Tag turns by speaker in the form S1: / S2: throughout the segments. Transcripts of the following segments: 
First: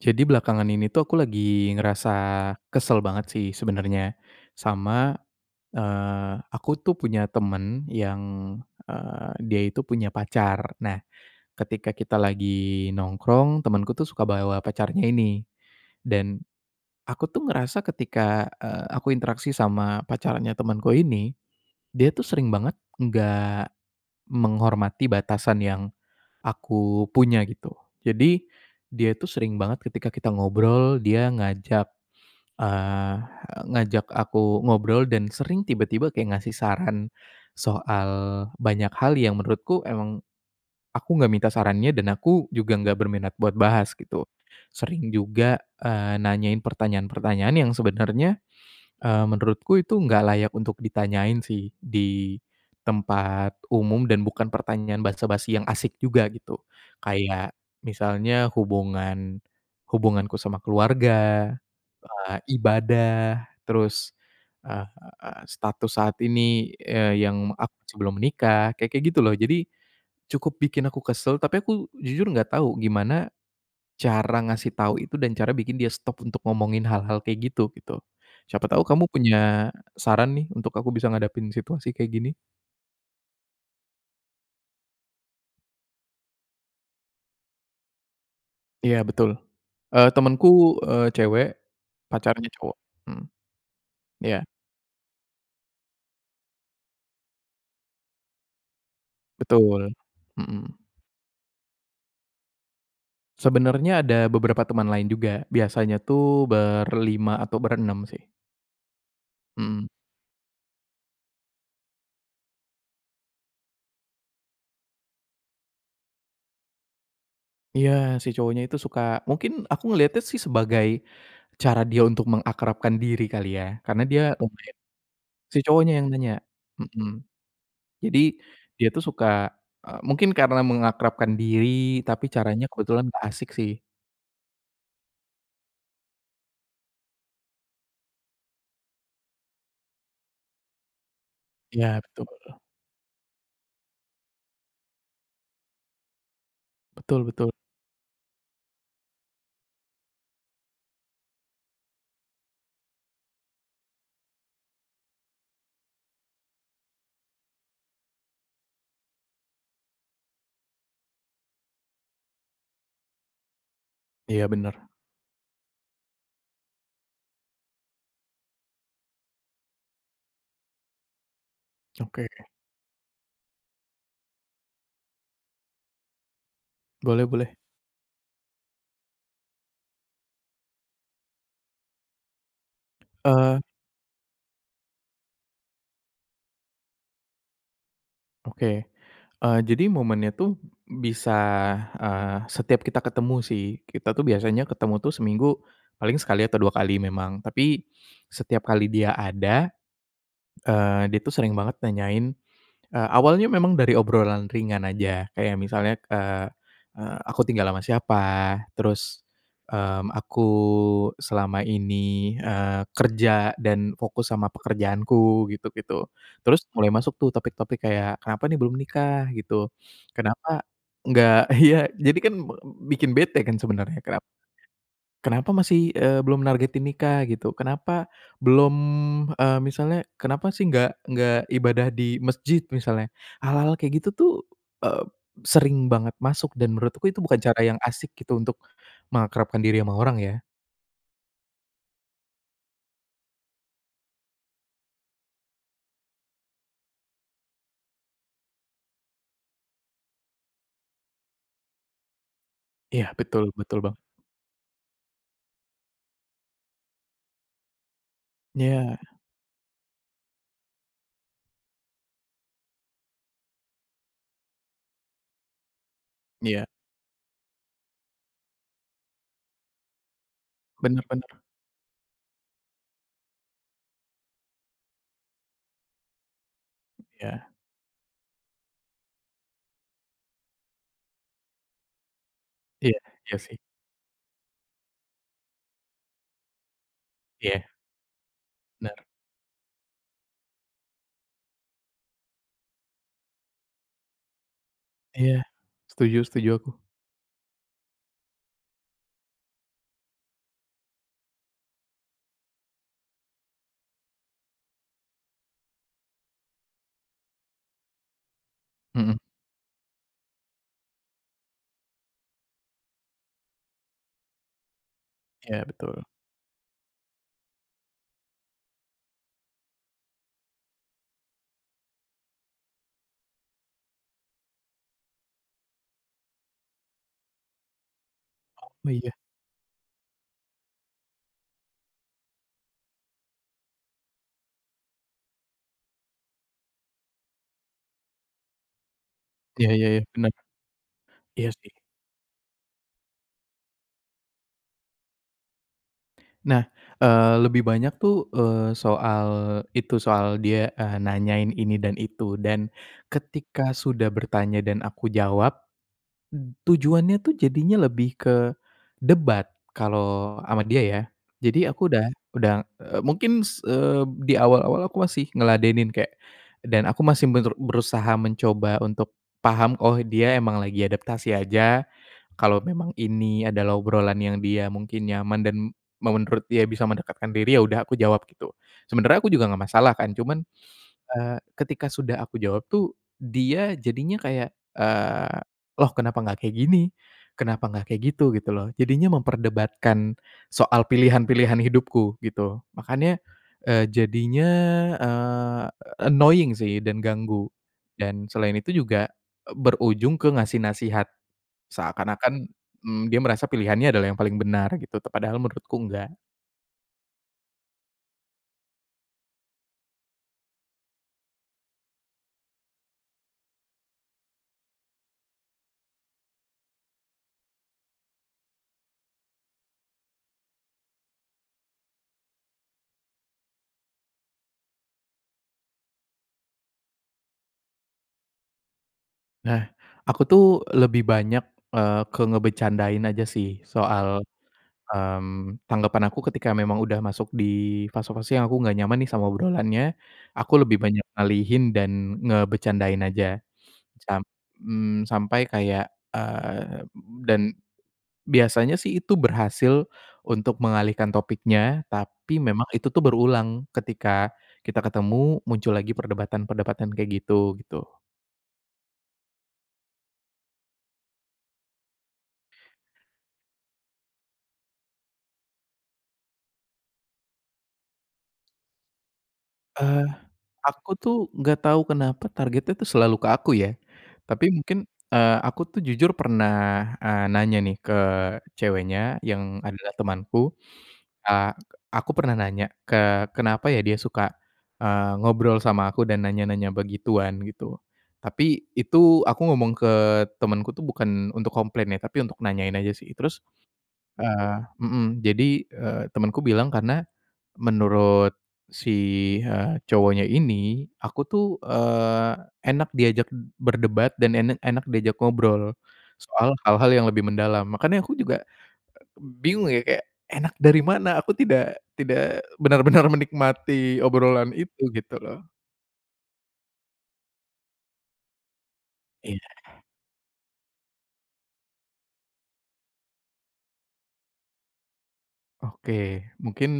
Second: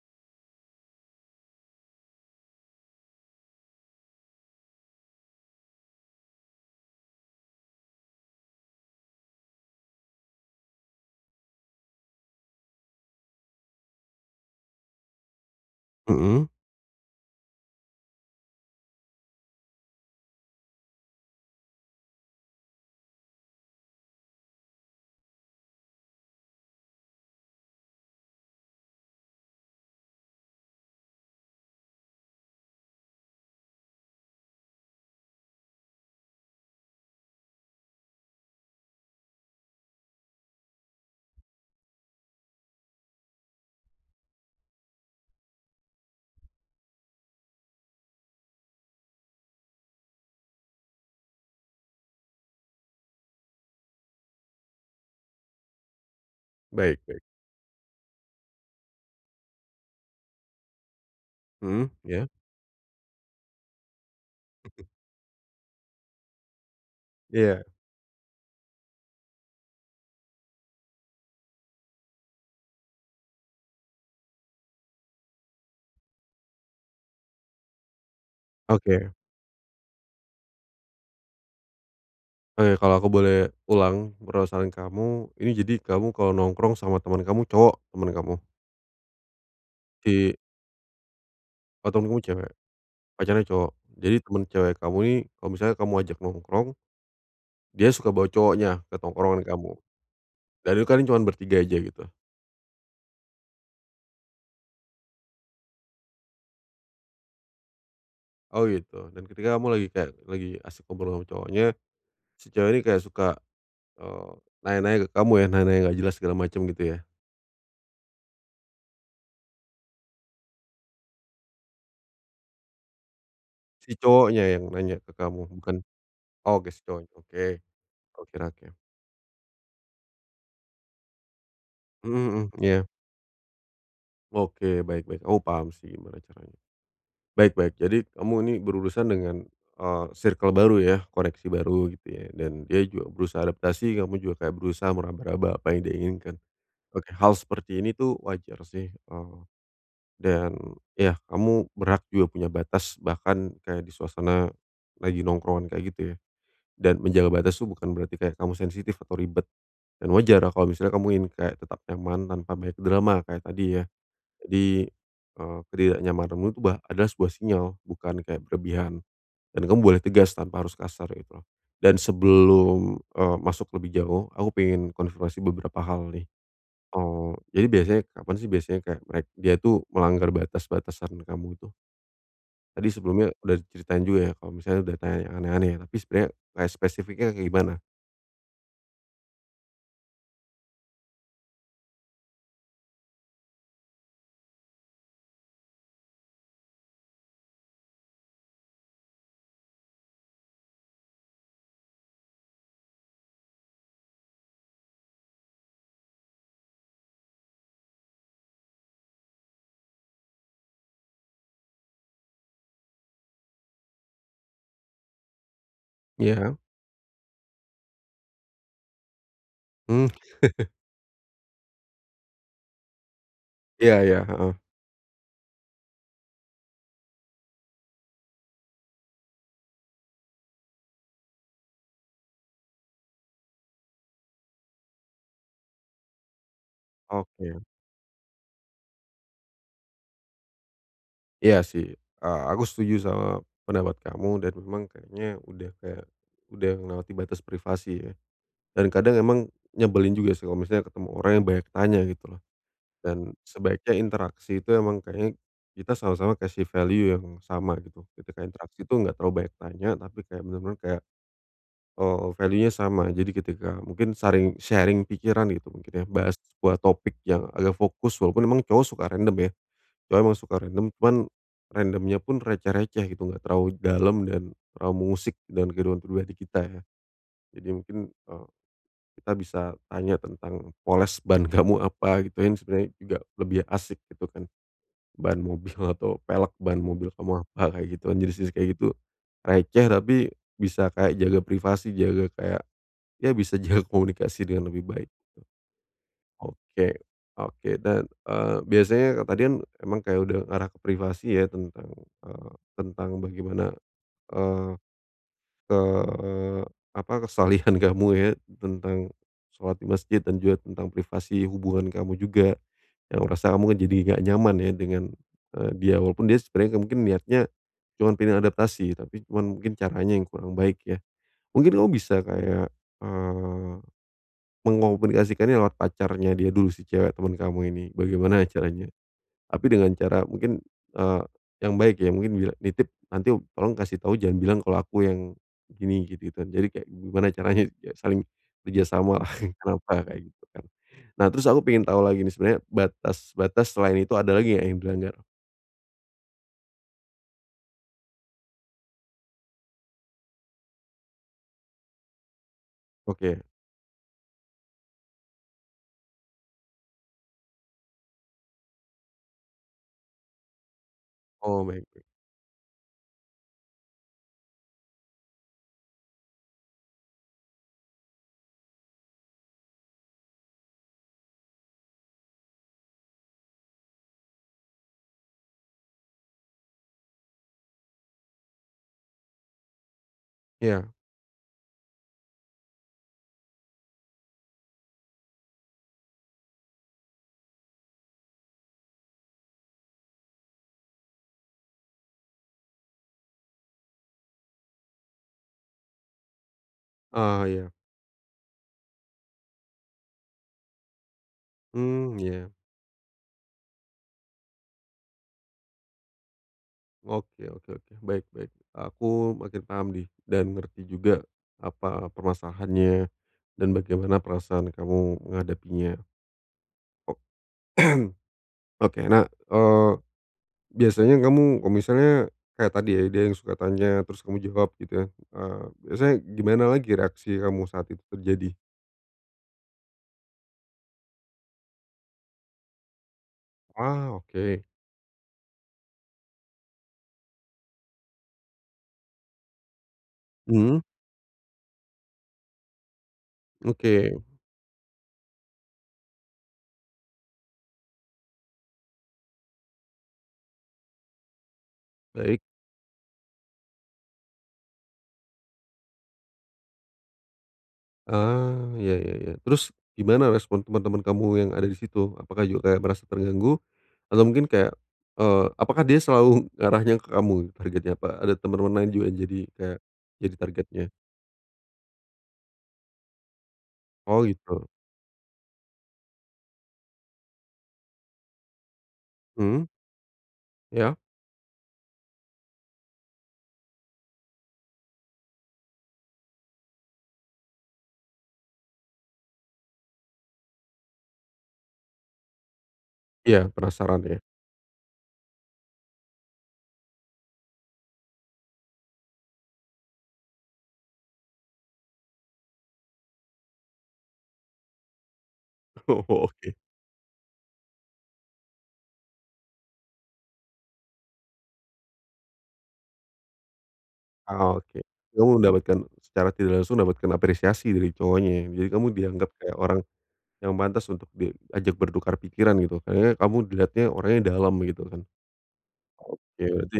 S1: Jadi belakangan ini tuh aku lagi ngerasa kesel banget sih, sebenernya, sama, eee, aku tuh punya temen yang, eee, dia itu punya pacar. Nah, ketika kita lagi nongkrong, temanku tuh suka bawa pacarnya ini. Dan,
S2: Mhm.
S1: aku tuh ngerasa ketika, e aku interaksi sama pacarnya temanku ini, dia tuh sering banget enggak menghormati batasan yang aku punya, gitu. Jadi, dia itu sering banget ketika kita ngobrol, dia ngajak, eee, ngajak aku ngobrol dan sering tiba-tiba kayak ngasih saran, soal banyak hal yang menurutku emang, aku enggak minta sarannya dan aku juga enggak berminat buat bahas, gitu. Sering juga, eee, nanyain pertanyaan-pertanyaan yang sebenarnya, eee, menurutku itu enggak layak untuk ditanyain sih, di tempat umum dan bukan pertanyaan basa-basi yang asik juga, gitu.
S2: Baik baik.
S1: Kayak, misalnya hubungan hubunganku sama keluarga,
S2: Mhm, iya.
S1: eee, ibadah, terus, eee,
S2: Mhm.
S1: status saat ini, eee, yang
S2: Iya.
S1: aku sebelum menikah, kayak-kayak gitu loh. Jadi, cukup bikin aku kesel, tapi aku, jujur enggak tahu, gimana cara ngasih tahu itu, dan cara bikin dia stop untuk ngomongin hal-hal kayak gitu, gitu. Siapa tahu kamu
S2: Oke.
S1: punya saran nih untuk aku bisa ngadapin situasi kayak gini?
S2: Oke, kalau aku boleh ulang, perasaan kamu. Ini jadi kamu kalau nongkrong sama temen kamu, cowok teman kamu.
S1: Iya betul. Eee,
S2: Di
S1: temenku, eee, cewek,
S2: Oh, temenmu
S1: pacarnya
S2: cewek?
S1: cowok. Hmm,
S2: Pacarnya cowok? Jadi
S1: iya.
S2: temen cewek kamu ini kalau misalnya kamu ajak nongkrong, dia suka bawa cowoknya? Ke tongkrongan kamu.
S1: Betul, mhm.
S2: Dan itu kalian cuman bertiga aja gitu?
S1: Sebenernya ada beberapa teman lain juga, biasanya tuh berlima atau berenem sih.
S2: Oh gitu. Dan ketika kamu lagi
S1: Mmm.
S2: kayak lagi asyik kumpul sama cowoknya, si cewek ini kayak suka, eee, nanya-nanya ke kamu ya, nanya-nanya enggak jelas segala macem gitu ya?
S1: Iya, si cowoknya itu suka. Mungkin aku ngeliatnya sih sebagai cara dia untuk mengakrabkan diri kali ya?
S2: Si
S1: Karena dia
S2: cowoknya yang
S1: nungguin
S2: nanya ke kamu?
S1: si
S2: Bukan
S1: cowoknya yang nanya,
S2: oh, gesco,
S1: mhm.
S2: oke.
S1: Jadi,
S2: Oke- oke.
S1: dia itu suka eee, mungkin karena mengakrabkan diri,
S2: Mhm
S1: tapi
S2: mhm.
S1: caranya
S2: Iya.
S1: kebetulan enggak asik sih.
S2: Oke, baik baik. Oh paham sih gimana caranya. Baik baik. Jadi kamu ini berurusan dengan, eee, circle baru ya? Koneksi baru
S1: Iya,
S2: gitu
S1: betul.
S2: ya? Dan dia juga berusaha adaptasi, kamu juga kayak berusaha meraba-raba apa yang dia inginkan. Oke,
S1: Betul
S2: hal
S1: betul.
S2: seperti ini itu wajar sih, eee, dan yah, kamu berhak juga punya batas, bahkan kayak di suasana lagi nongkrongan kayak gitu ya. Dan menjaga batas itu bukan berarti kayak kamu sensitif atau ribet. Dan wajar ya kalau misalnya kamu ingin kayak tetap nyaman tanpa banyak drama, kayak tadi ya?
S1: Iya,
S2: Jadi,
S1: bener.
S2: eee, ketidaknyamananmu itu bah adalah sebuah sinyal, bukan kayak berlebihan. Dan kamu boleh tegas tanpa harus kasar, kayak gitu. Dan
S1: Oke.
S2: sebelum, eee, masuk lebih jauh, aku pengen konfirmasi beberapa hal nih.
S1: Boleh
S2: Eee,
S1: boleh.
S2: jadi biasanya kapan sih biasanya kayak merek dia itu melanggar batas-batasan kamu itu? Tadi sebelumnya udah
S1: Eee.
S2: diceritain juga ya kalau misalnya udah tanya yang aneh-aneh ya, tapi sebenarnya kayak spesifiknya kayak gimana?
S1: Oke, eee, jadi momennya itu b bisa, eee, setiap kita ketemu sih. Kita tuh biasanya ketemu tuh seminggu paling sekali atau 2 kali memang. Tapi setiap kali dia ada, eee, dia tuh sering banget nanyain eee, awalnya memang dari obrolan ringan aja. Kayak misalnya, eee eee, aku tinggal sama siapa, terus, mmm, aku selama ini, eee, kerja dan fokus sama pekerjaanku gitu-gitu.
S2: Iya.
S1: Terus mulai masuk tuh topik-topik kayak kenapa nih belum nikah gitu.
S2: Mhm.
S1: Kenapa enggak ya, jadi kan me bikin bete kan
S2: Iya
S1: sebenarnya,
S2: iya,
S1: kenap
S2: heeh.
S1: kenapa masih, eee, belum nargetin nikah gitu. Kenapa belum, eee, misalnya kenapa sih enggak enggak ibadah di masjid, misalnya hal-hal kayak gitu tuh, eee, sering banget masuk, dan menurutku itu bukan
S2: Oke.
S1: cara yang asyik gitu untuk mengakrabkan diri sama orang, ya.
S2: Iya sih, eee, aku setuju sama pendapat kamu, dan memang kayaknya udah kayak, udah melewati batas privasi, ya. Dan kadang emang nyebelin juga sih kalau misalnya ketemu orang yang banyak tanya gitu loh.
S1: Iya
S2: Dan
S1: betul, betul,
S2: sebaiknya
S1: Bang.
S2: interaksi itu emang kayaknya kita sama-sama kasih value yang sama gitu. Ketika interaksi itu,
S1: Iya.
S2: enggak terlalu banyak tanya, tapi kayak benar-benar kayak, eee, value-nya sama. Jadi ketika mungkin saring sharing pikiran gitu, mungkin ya, bahas
S1: Iya.
S2: sebuah topik yang agak fokus. Walaupun emang cowok suka random, ya, cowok emang suka random,
S1: Benar
S2: cuman
S1: benar.
S2: random pun receh-receh gitu, enggak terlalu dalam dan terlalu mengusik dalam kehidupan pribadi kita, ya.
S1: Iya.
S2: Jadi mungkin, eee, kita bisa tanya tentang poles ban kamu apa, yang sebenarnya
S1: Iya,
S2: juga
S1: iya sih.
S2: lebih asik gitu kan, ban mobil atau pelek mobil kamu
S1: Iya.
S2: apa, kayak gitu. Jenis jenis kayak gitu,
S1: Benar.
S2: receh, tapi bisa kayak jaga privasi, jaga kayak, ya, bisa jaga komunikasi dengan lebih baik,
S1: Iya, setuju
S2: gitu.
S1: setuju aku.
S2: Oke, oke, dan, eee, biasanya ka tadi kan emang kayak udah ngarah ke privasi ya, tentang, eee, tentang bagaimana, eee eee, apa kesalihan kamu ya, tentang
S1: Mhm.
S2: sholat di masjid, dan juga tentang privasi hubungan kamu, juga. Yang merasa kamu kan jadi enggak nyaman ya dengan,
S1: Iya
S2: eee, dia.
S1: betul.
S2: Walaupun dia sebenarnya mungkin niatnya cuma pengen adaptasi, tapi cuman mungkin caranya yang kurang baik ya. Mungkin kamu bisa kayak, eee, mengkomunikasikan lewat pacarnya dia dulu, si cewek temen kamu ini, bagaimana caranya?
S1: Oh iya.
S2: Tapi dengan cara mungkin, eee, yang baik ya, mungkin nitip nanti "Tolong kasih tahu, jangan bilang kalau aku yang begini," gitu gitu kan. Jadi kayak gimana caranya saling kerja sama lah,
S1: Iya. Iya,
S2: kenapa
S1: iya,
S2: kayak
S1: benar.
S2: gitu kan. Nah, terus
S1: Iya
S2: aku
S1: sih.
S2: pengen tahu lagi nih, sebenarnya batas-batas selain itu ada lagi enggak yang dilanggar?
S1: Nah, eee lebih banyak tuh, eee, soal itu, soal dia, eee, nanyain ini dan itu. Dan,
S2: Oke.
S1: ketika sudah bertanya dan aku jawab, b tujuannya tuh jadinya lebih ke debat. Kalau sama dia ya. Jadi
S2: Oh, baik
S1: aku
S2: baik.
S1: udah udah, eee, mungkin s eee, di awal-awal aku masih ngeladenin kayak dan aku masih meru berusaha mencoba untuk paham, "Oh, dia emang lagi adaptasi aja. Kalau memang ini adalah obrolan yang dia mungkin nyaman dan me menurut dia bisa mendekatkan diri, ya udah aku jawab," gitu. Sebenernya aku juga enggak masalah kan. Cuman,
S2: Iya.
S1: eee, ketika sudah aku jawab tuh, dia jadinya kayak, eee, "Loh, kenapa enggak kayak gini? Kenapa enggak kayak gitu?" Gitu loh. Jadinya memperdebatkan soal pilihan-pilihan hidupku gitu. Makanya, eee, jadinya, eee, annoying sih dan
S2: Oh,
S1: ganggu.
S2: iya.
S1: Dan selain itu juga, e berujung ke ngasih nasihat.
S2: Mmm,
S1: Seakan-akan,
S2: iya.
S1: mmm, dia merasa pilihannya adalah yang paling benar gitu. Te padahal menurutku enggak.
S2: Oke oke oke. Baik baik. Aku makin paham nih, dan ngerti juga, apa permasalahannya, dan bagaimana perasaan kamu menghadapinya. O oke, nah, eee, biasanya kamu, kalau misalnya kayak tadi ya, dia yang suka tanya, terus kamu jawab gitu ya, eee, biasanya gimana lagi reaksi kamu saat itu terjadi?
S1: Nah, aku tuh lebih banyak, eee, ke ngebecandain aja sih
S2: Ah,
S1: soal
S2: oke.
S1: mmm, tanggapan aku ketika memang udah masuk di fase-fase yang aku enggak nyaman nih sama obrolannya, aku lebih
S2: Mhm.
S1: banyak ngalihin dan ngebecandain aja.
S2: Oke.
S1: Samp mmm, sampai kayak eee, dan biasanya sih itu berhasil untuk mengalihkan topiknya, tapi
S2: Baik.
S1: memang itu tuh berulang. Ketika kita ketemu, muncul lagi perdebatan-perdebatan kayak gitu, gitu.
S2: Ah, ya ya ya. Terus, gimana respon temen-temen kamu yang ada di situ? Apakah juga kayak merasa terganggu? Atau mungkin kayak eee, apakah dia selalu ngarahnya ke kamu, targetnya? Apa ada temen-temen lain juga yang jadi kayak,
S1: Eee,
S2: jadi targetnya?
S1: aku tuh enggak tahu kenapa, targetnya tuh selalu ke aku, ya.
S2: Oh,
S1: Tapi,
S2: gitu.
S1: mungkin, eee, aku tuh jujur pernah, eee, nanya nih ke ceweknya, yang
S2: Mhm.
S1: adalah temanku,
S2: Ya.
S1: eee, aku pernah nanya, "Ke kenapa ya dia suka, eee, ngobrol sama aku dan nanya-nanya begituan?" Gitu. Tapi, itu aku ngomong ke temanku tuh bukan untuk komplain ya, tapi untuk nanyain aja sih. Terus
S2: Iya. Penasaran, ya?
S1: eee, mhm, jadi, eee, temanku bilang karena, menurut si, eee, cowoknya ini, aku tuh, eee, enak diajak berdebat dan en enak diajak ngobrol,
S2: Oh, oke.
S1: soal hal-hal yang lebih mendalam. Makanya aku juga bingung ya, kayak, "Enak dari mana? Aku tidak tidak benar-benar menikmati obrolan
S2: Ah, oke.
S1: itu," gitu
S2: Kamu
S1: loh.
S2: mendapatkan secara tidak langsung mendapatkan apresiasi dari cowoknya, ya? Jadi kamu dianggap kayak
S1: Iya.
S2: orang yang pantas untuk diajak bertukar pikiran, gitu. Kayaknya kamu dilihatnya orangnya dalam, gitu kan.
S1: Oke.
S2: Oke,
S1: Mungkin
S2: berarti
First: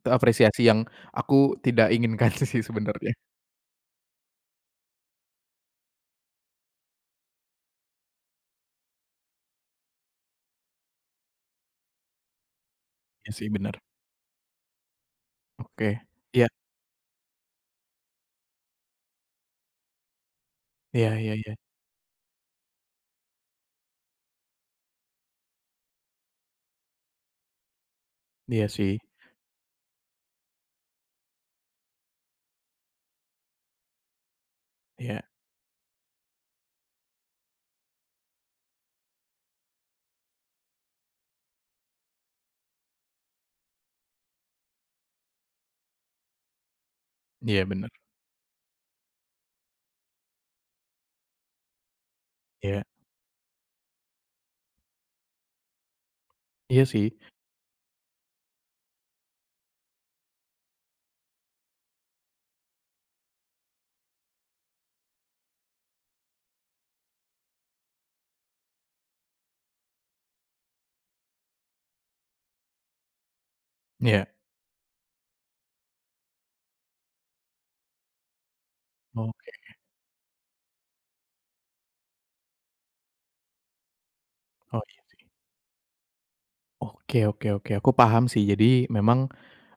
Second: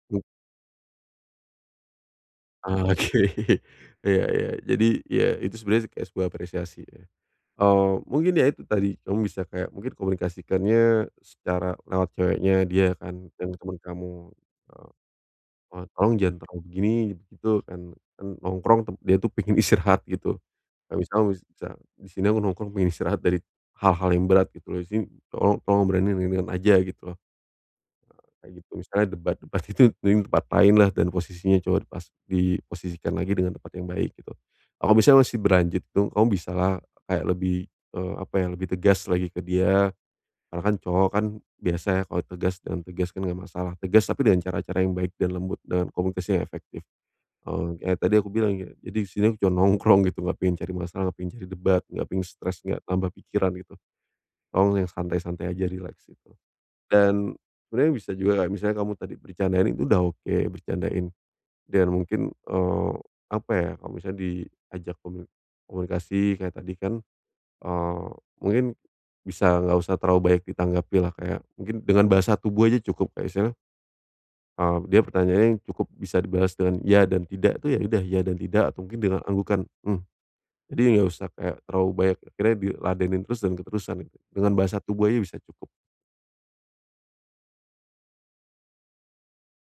S1: itu apresiasi yang aku tidak inginkan sih sebenarnya.
S2: Oke. Iya iya. Jadi, ya, itu sebenarnya kayak sebuah apresiasi, ya. Oh, mungkin ya itu tadi, kamu bisa kayak mungkin komunikasikannya secara lewat ceweknya dia kan,
S1: Iya, sih,
S2: yang temen
S1: bener.
S2: kamu, eee, "Eee,
S1: Oke.
S2: tolong jangan
S1: Iya.
S2: terlalu begini, begitu. Kan kan nongkrong, tem dia itu pengen istirahat." Gitu. Kayak
S1: Iya
S2: misal
S1: iya iya.
S2: bisa, "Di sini aku nongkrong pengen istirahat dari hal-hal yang berat, gitu loh. Jadi, tolong tolong obrolannya yang ringan-ringan aja." Gitu. Eee, kayak
S1: Iya,
S2: gitu.
S1: sih.
S2: Misalnya, debat-debat gitu, mending di tempat lainlah, dan posisinya cowok pas diposisikan lagi dengan tempat yang baik, gitu. Kalau misalnya
S1: Iya.
S2: masih berlanjut itu, kamu bisalah kayak lebih eee, apa ya? Lebih tegas lagi ke dia, karena kan cowok kan biasa ya, kalau tegas dengan tegas kan enggak masalah. Tegas tapi dengan cara-cara yang baik dan lembut, dengan komunikasi yang efektif.
S1: Iya,
S2: Eee,
S1: bener.
S2: kayak tadi yang aku bilang gini, "Jadi di sini aku cuma nongkrong gitu, enggak pengen cari masalah, enggak pengen cari debat, enggak pengen stres, enggak
S1: Iya.
S2: tambah pikiran." Gitu. "Tolong yang santai-santai aja, rileks." Gitu.
S1: Iya, sih.
S2: Dan, sebenernya bisa juga kayak misalnya kamu tadi bercandain itu udah oke, bercandain, dan mungkin, eee, apa ya, kalau misalnya diajak komuni komunikasi kayak tadi kan, eee, mungkin bisa enggak usah terlalu banyak ditanggapilah, kayak mungkin dengan bahasa tubuh aja cukup, kayak misalnya
S1: Iya.
S2: eee, dia pertanyaannya yang cukup bisa dibalas dengan "ya dan tidak," itu ya udah, "ya dan tidak," atau mungkin dengan
S1: Oke.
S2: anggukan, "mmm." Jadi, enggak usah kayak terlalu banyak akhirnya diladenin terus, dan keterusan, gitu. Dengan bahasa
S1: Oh, iya,
S2: tubuh aja
S1: sih.
S2: bisa cukup.
S1: Oke oke oke, aku paham sih. Jadi memang,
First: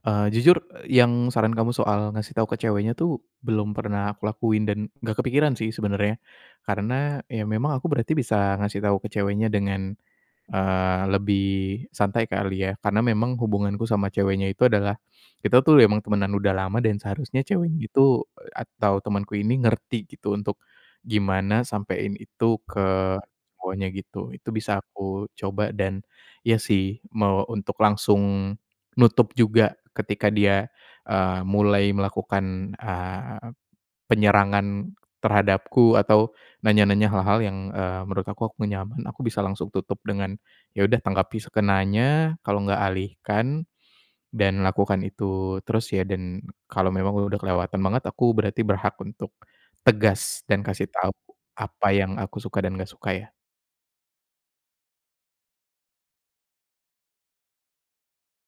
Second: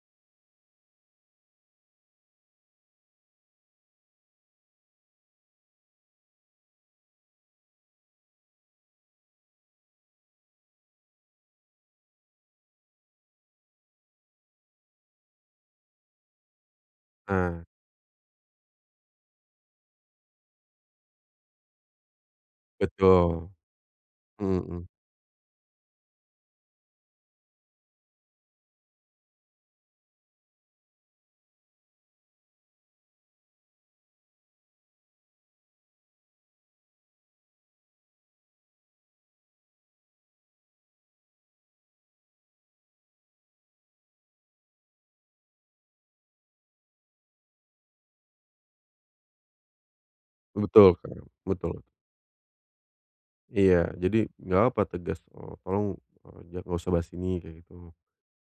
S1: eee, jujur yang saran kamu soal ngasih tau ke ceweknya tuh, belum pernah aku lakuin dan enggak kepikiran sih, sebenarnya. Karena, ya memang aku berarti bisa ngasih tahu ke ceweknya dengan, eee, lebih santai kali ya. Karena memang hubunganku sama ceweknya itu adalah, kita tuh emang temanan udah lama dan seharusnya
S2: Ah.
S1: ceweknya itu, atau temanku ini, ngerti gitu, untuk gimana sampein itu ke
S2: Betul.
S1: cowoknya, gitu. Itu bisa
S2: Mhm.
S1: aku coba dan iya sih, mau untuk langsung nutup juga ketika dia, eee, mulai melakukan, eee, penyerangan terhadapku atau nanya-nanya hal-hal yang, eee, menurut aku aku enggak nyaman, aku bisa langsung tutup dengan ya udah tanggapi sekenanya, kalau enggak alihkan, dan lakukan itu terus ya, dan kalau memang udah kelewatan banget, aku berarti berhak untuk tegas dan kasih
S2: Betul
S1: tau
S2: betul betul.
S1: apa yang aku suka dan enggak suka, ya.
S2: Iya. Jadi, enggak apa tegas, eee, "Tolong, eee, enggak usah bahas ini," gitu.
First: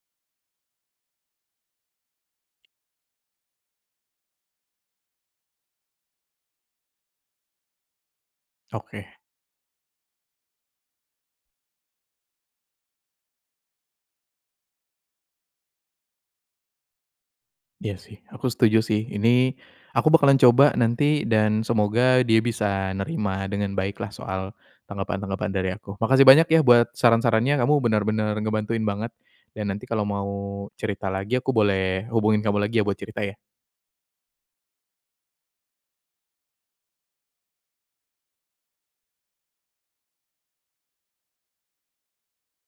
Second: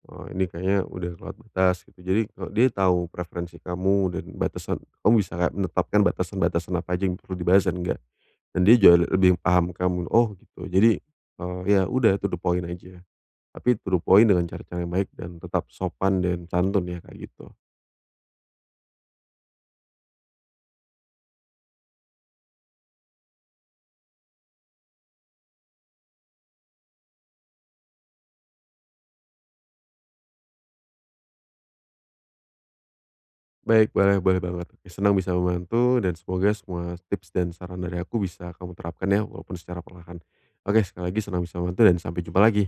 S2: Eee, "Ini kayaknya udah kelewat batas," gitu. Jadi, dia tahu preferensi kamu dan batasan kamu bisa enggak menetapkan batasan-batasan apa aja, yang perlu dibahas dan enggak. Dan dia
S1: Oke.
S2: juga lebih paham kamu. "Oh gitu." Jadi, eee, ya udah to the point aja, tapi to the point dengan cara-cara yang baik dan tetap sopan dan santun ya, kayak gitu.
S1: Iya sih, aku setuju sih. Ini, aku bakalan coba nanti dan semoga dia bisa, nerima dengan baiklah soal tanggapan-tanggapan dari aku. Makasih banyak ya buat, saran-sarannya! Kamu benar-benar ngebantuin banget, dan nanti kalau mau cerita lagi, aku boleh hubungin kamu lagi ya, buat cerita ya?
S2: Baik, boleh boleh banget. Senang bisa membantu dan semoga semua tips dan saran dari aku bisa kamu terapkan ya, walaupun secara perlahan. Oke, sekali lagi senang bisa membantu dan sampai jumpa lagi!